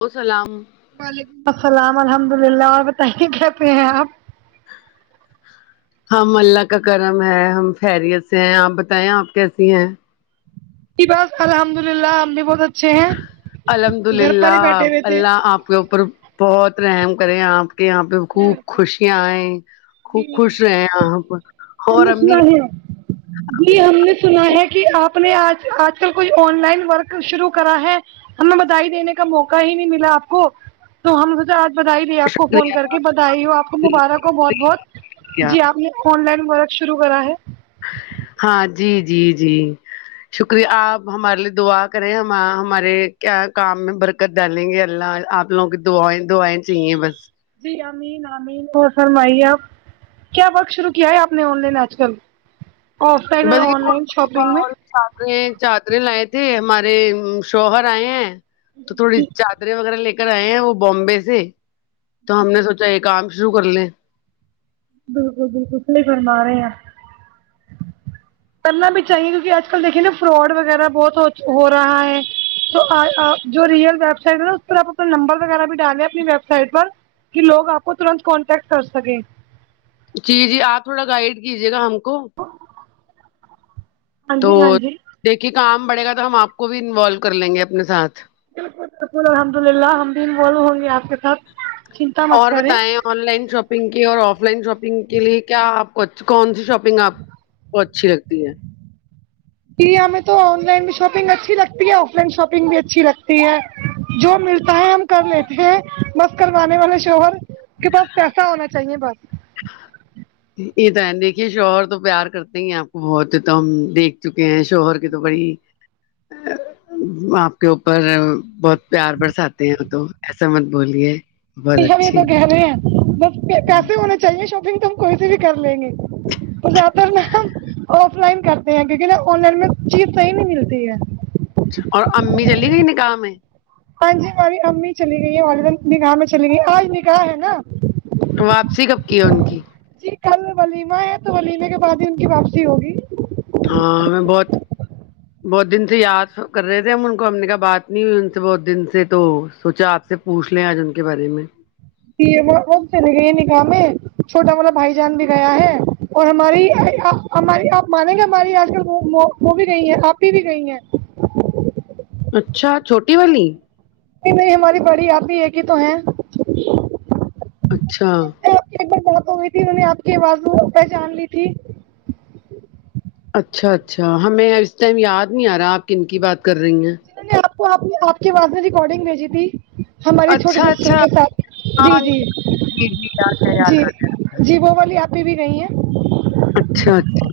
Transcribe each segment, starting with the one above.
وہ سلام وعلیکم السلام الحمد اللہ اور بتائیے کیسے ہیں آپ ہم اللہ کا کرم ہے ہم خیریت سے ہیں آپ بتائیں آپ کیسی ہیں بس الحمد للہ ہم بھی بہت اچھے ہیں الحمد گھر پر ہی للہ بیٹھے ہوئے تھے اللہ آپ کے اوپر بہت رحم کرے آپ کہ یہاں پہ خوب ہم خوشیاں آییں خوب خوش رہے یہاں پ ہم نے سنا دیا ہم نے سنا ہے کہ آپ نے آج آج کل کوئی آن لائن ورک شروع کرا ہے ہمیں بدائی دینے کا موقع ہی نہیں ملا آپ کو تو ہم نے سوچا آج بدائی دی آپ کو فون کا کر کے بدائی ہو آپ کو مبارک ہو بہت بہت جی آپ نے آن لائن ورک شرو کرا ہے ہاں جی جی جی شکریہ آپ ہمارے لیے دعا کریں ہم ہمارے کیا کام میں برک کت ڈالیں گے اللہ آپ لوگوں کی دعائیں دعائیں چاہیے بس جی امین امین اور فرمائیے آپ کیا ورک شروع کیا ہے آپ نے آن لائن آج کل آف لائن اور آن لائن شاپنگ میں چادرے چادریں لائے تھے ہمارے شوہر آئے ہیں تو تھوڑی چاد رے وغیرہ لے کر آئے ہیں وہ بامبے سے تو ہم نے سوچا یہ کام شروع کر لیں بالکل بالکل صحیح فرما رہے اپ کرنا بھی چاہیے کیونکہ آج کل دیکھیے نا فراڈ وغیرہ بہت ہو ہو رہا ہے جو اج اپ جو ریئل ویب سائٹ ہے نا اس پرپ اپنا نمبر وغیرہ بھی دالے اپنی ویب سائٹ پر کہ لوگ آپ کو ترنت کانٹیکٹ کر سکیں جی جی آپ تھوڑا گائڈ کیجیے گا ہم کو ہاں تو جی ہاں جی دیکھیے کام بڑے گا تو ہم آپ کو بھی انولو کر لیں گے اپنے ساتھ بالکل شکر الحمد للہ ہم بھی انولو ہوں گے آپ کے ساتھ چنتا مت اور کریں بتائیں آن لائن شاپنگ کی اور آف لائن شاپنگ کے لیے کیا آپ کو کون سی شاپ پنگ آپ کو اچھی لگتی ہے ج ہمیں تو آن لائن بھی شاپنگ اچھی لگتی ہے آف لائن شاپنگ بھی اچھی لگتی ہے جو ملتا ہے ہم کر لیتے ہیں بس کروانے والے شوہر کے پاس پیسہ ہونا چاہیے بس یہ تو ہے دیکھیے شوہر تو پیار کرتے ہی آپ کو بہت تو ہم دیکھ چکے ہیں شوہر کی تو بڑی آپ کے اوپر بہت پیار برساتے ہیں تو ایسا مت بولیے بہت ہم یہ اچھی تو کہہ رہے ہیں بس پیسے ہونا چاہیے شاپنگ تو ہم کہیں سے بھی کر لیں گے تو زیادہ تر نا ہم آف لائن کرتے ہیں کیونکہ نہ آن لائن میں چیز صحیح نہیں ملتی ہے اور امی چلی گئی نکاہ میں ہاں جی ہماری امی چلی گئی ہے [unintelligible] نکاح میں چلی گئی آج نکاح ہے نا تو واپسی کب کی ہے ان کی جی کل ولیمہ ہے تو ولیمہ کے بعد ہی ان کی واپسی ہوگی ہاں ہمیں بہت بہت دن سے یاد کر رہے تھے ہم ان کو امی کا بات نہیں ہوئی ان سے بہت دن سے تو سوچا آپ سے پوچھ لیں آج ان کے بارے میں جی وہ چلی گئیہے نکاح میں چھوٹا والا بھائی جان بھی گیا ہے اور ہماری ہم آپ مانیں گے ہماری یہاں وہ بھی گئی ہے آپی بھی گئی ہیں اچھا چھوٹی والی نہیں نہیں ہماری بڑی آپی ایک ہی تو ہیں اچھا آپ کی ایک بار بات ہوئی تھی انو نے آپ کی آواز پہچان لی تھی اچھا اچھا ہمیں اس ٹائم یاد نہیں آ رہا آپ کن کی بات کر رہی ہیں انونے نے آپ کو آپ آپ کے آواز میں ریکورڈنگ بھیجی تھی ہمارے چھوٹے اچھا سسٹر اچھا کے ساتھ جی ہاں جی جی جی، یاد ہے جی یاد جی وہ والی آپی بھی نہیں ہے اچھا اچھا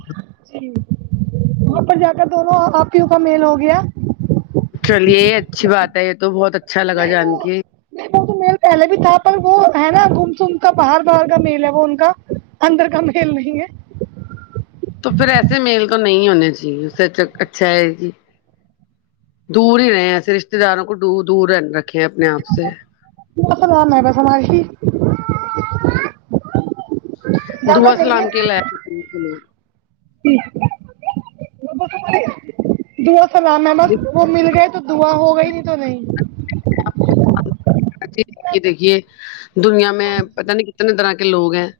جی وہاں پر جا کر دونوں اپیوں کا میل ہو گیا چلیے اچھی بات ہے یہ تو بہت اچھا لگا نہیں وہ جانکے نہیں وہ تو میل پہلے بھی تھا پر وہ ہے نا گم سم کا باہر باہر کا میل ہے وہ انکا انندر کا میل نہیں ہے تو پھر ایسے میل تو نہیں ہونے چاہیے اس سے اچ اچھا ہے کی دور ہی رہے ایسے رشتے داروں کو دو دور رکھیں اپنے آپ سے کیا سنا میں ہے دعا زیادہ نہیں سلام کےلئے جی دعا سلام میں مست وہ مل گئے تو دعا ہو گئی نہیں تو نہیں [inaudible] دیکھیے دنیا میں پتہ نہیں کتنے طرح کے لوگ ہیں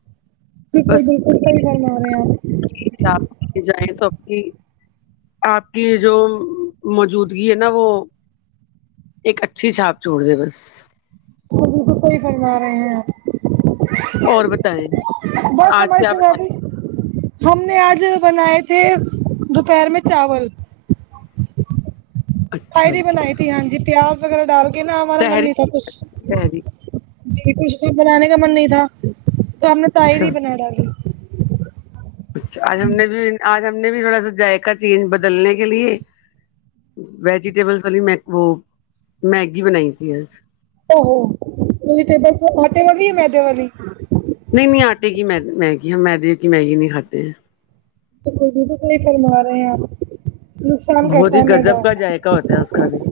جی صحیح بالکل صحیح فرمارے ہیں آپ ج آپ جائیں تو آپ کی [unintelligible] آپ کی جو موجودگی ہے نا وہ ایک اچھی چھاپ چھوڑ دے بس بالکل صحیح فرما رہے ہیں آپ اور بتائیں بہت آج کیا بنا [inaudible] ہم نے آج بنائے تھے دوپہر میں چاول اچھا کائیری اچھا بنائی تھی ہاں جی پیاز وغیرہ ڈال کے نہ ہمارا من تحری نہیں تھا کچھ تحری جی کچھ تو بنانے کا من نہیں تھا تو ہم نے اچھا طاہری بنا ڈالے اچھا آج ہم نے بھی آج ہم نے بھی تھوڑا سا ذائقہ چینج بدلنے کے لیے ویجیٹیبلس والی وہ میگی بنائی تھی اوہو وجیٹیبلس آٹے والی یا میدے والی نہیں نہیں آٹے کیی میگی ہم میدی کی میگی نہیں کاتے ہیں [inaudible] فرما رہے ہیں آپ نقصان بہت کرتا ہی ہے میدا گذب کا ذائقہ ہوتا ہے اس کا بھی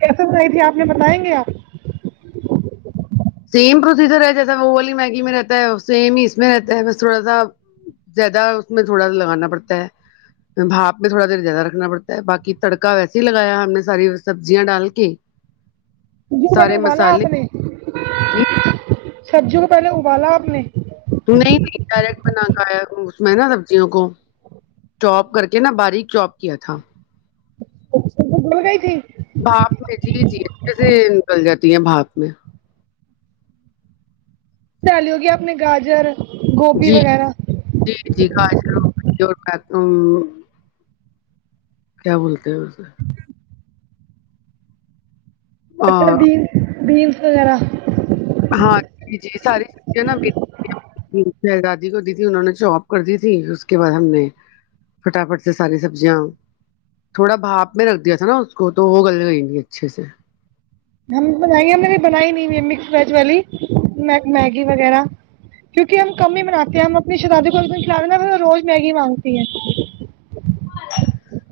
کیسے بنائی تھی آپ نے بتائینگے آپ سیم پروسیجر ہے جیسا وہ والی میگی میں رہتا ہے سیم ہی اس میں رہتا ہے بس تھوڑا سا زیادہ اس میں تھوڑا لگانا پڑتا ہے بھانپ میں تھوڑا دیر زیادہ رکھنا پڑتا ہے باقی تڑکا ویسے ہی لگایا ہم نے ساری سبزیاں ڈال کے [unintelligible] بال آپ نے جی سبزیوں کو پہلے ابالا آپ نے نہیں نہیں کیرٹ بنا کے آیا ہ اس میں نا سبزیوں کو چوپ کر کے نا باریک چاپ کیا تھا بول گئی تھی [unintelligible] بھاپ میں جی جی سے نکل جاتی ہیں بھاپ میں ڈالی ہوگی اپنے گاجر گوبھی جی وغیرہ جی جی [unintelligible] کیا بولتے ہیں اسے بٹر بینس بیینس وغیرہ ہاں جی جی ساری سبزبی شہزادی کو دی تھی انہوں نے جاب کر دی تھی اس کے بعد ہم نے فٹافٹ سے ساری سبزیاں تھوڑا بھاپ میں رکھ دیا تھا نا اس کو تو وہ گل گیں گی اچھے سے ہم بنائیںے میں نے بنائی نہیں مکس ویج والی میگی وغیرہ کیونکہ ہم کم ہی بناتے ہیں ہم اپنی شہاذادے کو کھلا دے روز میگی مانگتی ہیں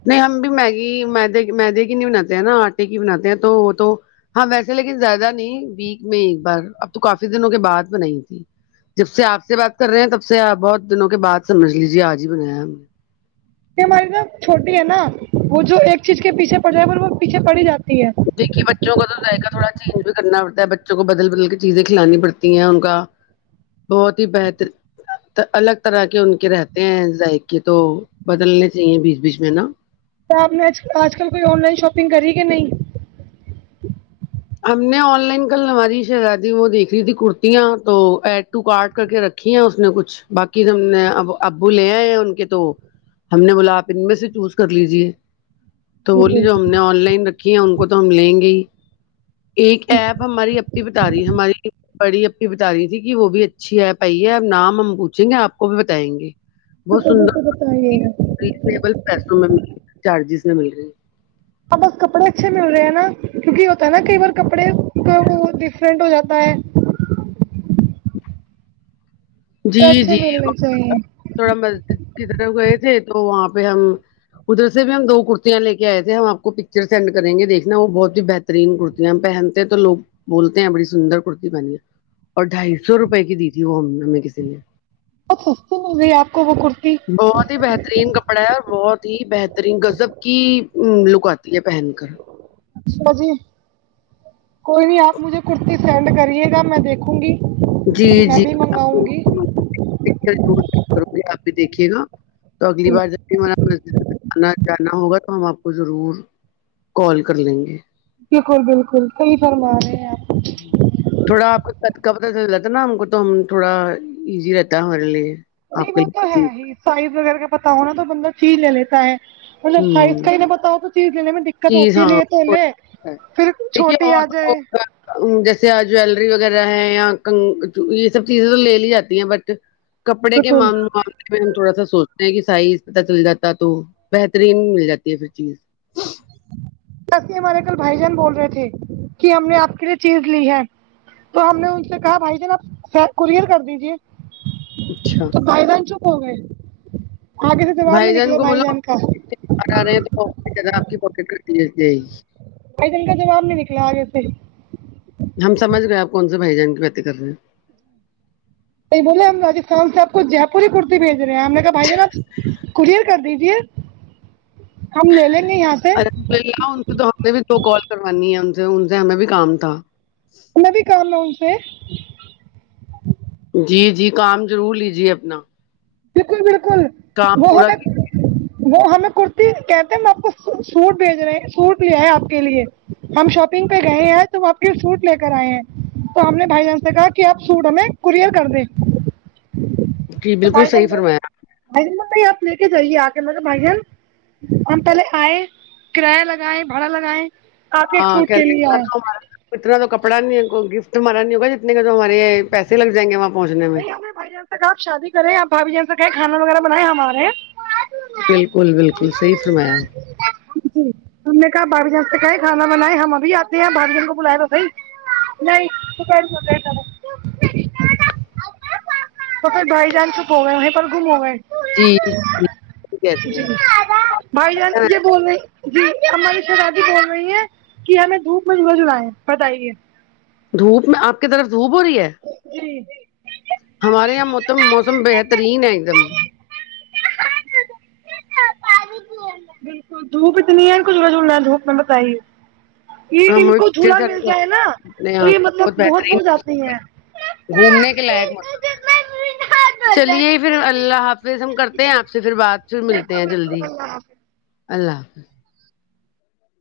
نہیں ہم بھی میگی میدے مدے کی نہیں بناتے ہیں نا آٹے کی بناتے ہیں تو وہ تو ہاں ویسے لیکن زیادہ نہیں ویک میں ایک بار اب تو کافی دنوں کے بعد نہیں تھی جب سے آپ سے بات کر رہے ہیں تب سے بہت دنوں کے بد سمجھ لیجے آج ہی بنایا ہم نے ہماری چھوٹی ہے نا وہ جو ایک چیز کے پیچھے پڑ جائے گا وہ پیچھے پڑ ہی جاتی ہے دیکھیے بچوں کا تو ائقہ تھوڑا چینج بھی کرنا پڑتا ہے بچوں کو بدل بدل کی چیزیں کھلانی پڑتی ہیں ان کا بہت ہی بہتر تو الگ طرح کے ان کے رہتے ہیں ذائقے کے تو بدلنے چاہیے بیچ بیچ میں نا کیا آپ نے آج کل کوئی آن لائن شاپنگ کری کہ نہیں ہم نے آن لائن کل ہماری شہزادی وہ دیکھ رہی تھی کرتیاں تو ایڈ ٹو کارڈ کر کے رکھ رکھ ہیں اس نے کچھ باقی تو ہم نے ابو لے آ ہے ان کے تو ہم نے بولا آپ ان میں سے چوز کر لیجیے تو بولی جو ہم نے آن لائن رکھی ہیں ان کو تو ہم لیں گے ہی ایک ایپ ہماری اپپی بتا رہی ہماری بڑی اپپی بتا رہی تھی کہ وہ بھی اچھی ہے پائی ہے ا نام ہم پوچھیں گے آپ کو بھی بتائیں گے بہت بالکل بالکل بتائیے گا سندر ریزبل پیسوں میں چارجز میں مل رہی اب بس کپڑے اچھے مل رہے ہیں نا کیونکہ یہ ہوتا ہے نا کئی بار کپڑے ڈفرینٹ ہو جاتا ہے جی اچھے جی ملنے چاہیے تھوڑا مسجد کی طرف گئے تھے تو وہاں پہ ہم ادھر سے بھی ہم دو کرتیا لے کے آئے تھے ہم آپ کو پکچر سینڈ کریں گے دیکھنا وہ بہت ہی بہتر ترین کررتیاں پہنتے ہیں تووگ بولتے ہیں بڑی سندر کرتی پہن ہے اور ڈھائی سو روپئے کی دی تھی وہ ہمیں کسی نے بہت سستی مل رہی آپ کو وہ کرتی بہت ہی بہترین کپڑا ہے اور بہت ہی بہترین گزب کی لک آتی ہے پہن کر اچھا جی کوئی نہیں آپ مجھے کرتی سینڈ کریے گا میں دیکھوں گی میں بھی منگاؤں گی کرو گے آپ بھی دیکھیے گا تو اگلی بار جب بھی ہمارا مسجد میں جنا جانا ہوگا تو ہم آپ کو ضرور کال کر لیں گے بالکل بالکل صحیح فرما رہے ہیں ہوں تھوڑا آپ کو کا پتا چل جاتا نا ہم کو تو ہم تھوڑا ایزی رہتا ہے ہمارے لیے آپ کے وہ لیے تو ہے چیز ہی سائز وغیرہ کا پتا ہونا تو بندہ چیز لے لیتا ہے مطلب سائز ہوں کا ہی نہ بتاؤ تو چیز لینے میں دقت چیز ہوتی نہیں ہاں ہے تھوڑا تویں ہے۔ پھر دیکھیے چھوٹی اور آ تو جائے جیسے آ جیلری وغیرہ ہے یا ک یہ سب چیزیں تو لے لی جاتی ہیں بٹ کپڑے کے بالکل معاملے میں ہم تھوڑا سا سوچتے ہیں کہ سائز پتا چل جاتا ہے تو بہترین مل جاتی ہے پھر چیز س یہ ہمارے کل بھائی جان بول رہے تھے کہ ہم نے آپ کے لیے چیز لی ہے تو ہم نے ان سے کہا بھائی جان آپ کورئر کر دیجے اچھا تو بھائی جان چپ ہوگے بھائی جان کو بولا باہ آ رہے ہیں تو زدہ آپ کی پاکٹ کرتی بھائی جان کا جواب نہیں نکلا آ گے پھر ہم سمج گئے آپ کون سے بھائی جان کی بات کر رہے ہیں بولے ہم رجستھان سے آپ کو جے پوری کرتی بھیج رہے ہیں ہم نے کہا بھائی جان کوریئر کر دیجیے ہم لے لیں گے یہاں سے ان سے تو ہم نے بھی دو کال کروانی ہے ان سے ان سے ہمیں بھی کام تھا ہم بھی کام ہے ان سے جی جی کام ضرور لیجیے اپنا بالکل بالکل کام وہ پورا کیجیے۔ ہمیں وہ ہمیں کرتی کہتے ہیں ہم آپ کو سوٹ بھیج رہے سوٹ لیا ہے آپ کے لیے ہم شاپنگ پہ گئے ہیں تو آپ کے فروٹ لے کر آئے ہیں تو ہم نے بھائی جان سے کہا کہ آپ سوٹ ہمیں کوریئر کر دیں جی تو بالکل بھائی جان صحیح بولے فرمایا بھائی جان میں بھائی آپ لے کے جائیے آ کے ملب بھائی جان ہم پہلے آئے کرایہ لگائے بھاڑا لگائے آپ کے ہاں سوٹ کہہ کے رہے ہیں، لیے اتنا آئے تو ہمارا اتنا تو کپڑا نہیں ہو گفٹ ہمارا نہیں ہوگا جتنے کے تو ہمارے یہ پیسے لگ جائیں گے وہاں پہنچنے میں نہیں بھائی جان آپ شادی کرے آپ بھائی جان سےکھے کانا وغیرہ بنائے ہمارے بالکل بالکل صحیح فرمایا جی تم نے کہا بھائی جان سے کہ ہے کھانا بنائے ہم ابھی آتے ہیں بھائی جان کو بلایا تو تھا نہیں تو [unintelligible] تو پھر بھائی جان چکو گئے وہیں پر گھوم ہو گئے جی جی صحیح کہہ رہی جی ہیں بھائی جان یہ بول رہی جی ہم شاجی بول رہی ہیں کہ ہمیں دھوپ میں جھلا جلا ہے بتائیے دھوپ میں آپ کی طرف دھوپ ہو رہی ہے ہمارے یہاں موم موسم بہترین ہے ایک دم ناقابل سماعت بالکل دھوپ اتنی ہے کچھا میں دھوپ میں بتائی یہ ہم ان ابھی کو پکچر جھولا سینڈ مل کر رہے جائے نا ہیں اپنے تو یہاں یہ کی مطلب بہت بہترین ہو جاتی ہیں گھومنے کے لائق مس چلیے پھر اللہ حافظ ہم کرتے ہیں آپ سے پھر بعات پھر ملتے ہیں جلدی اللہ حافظ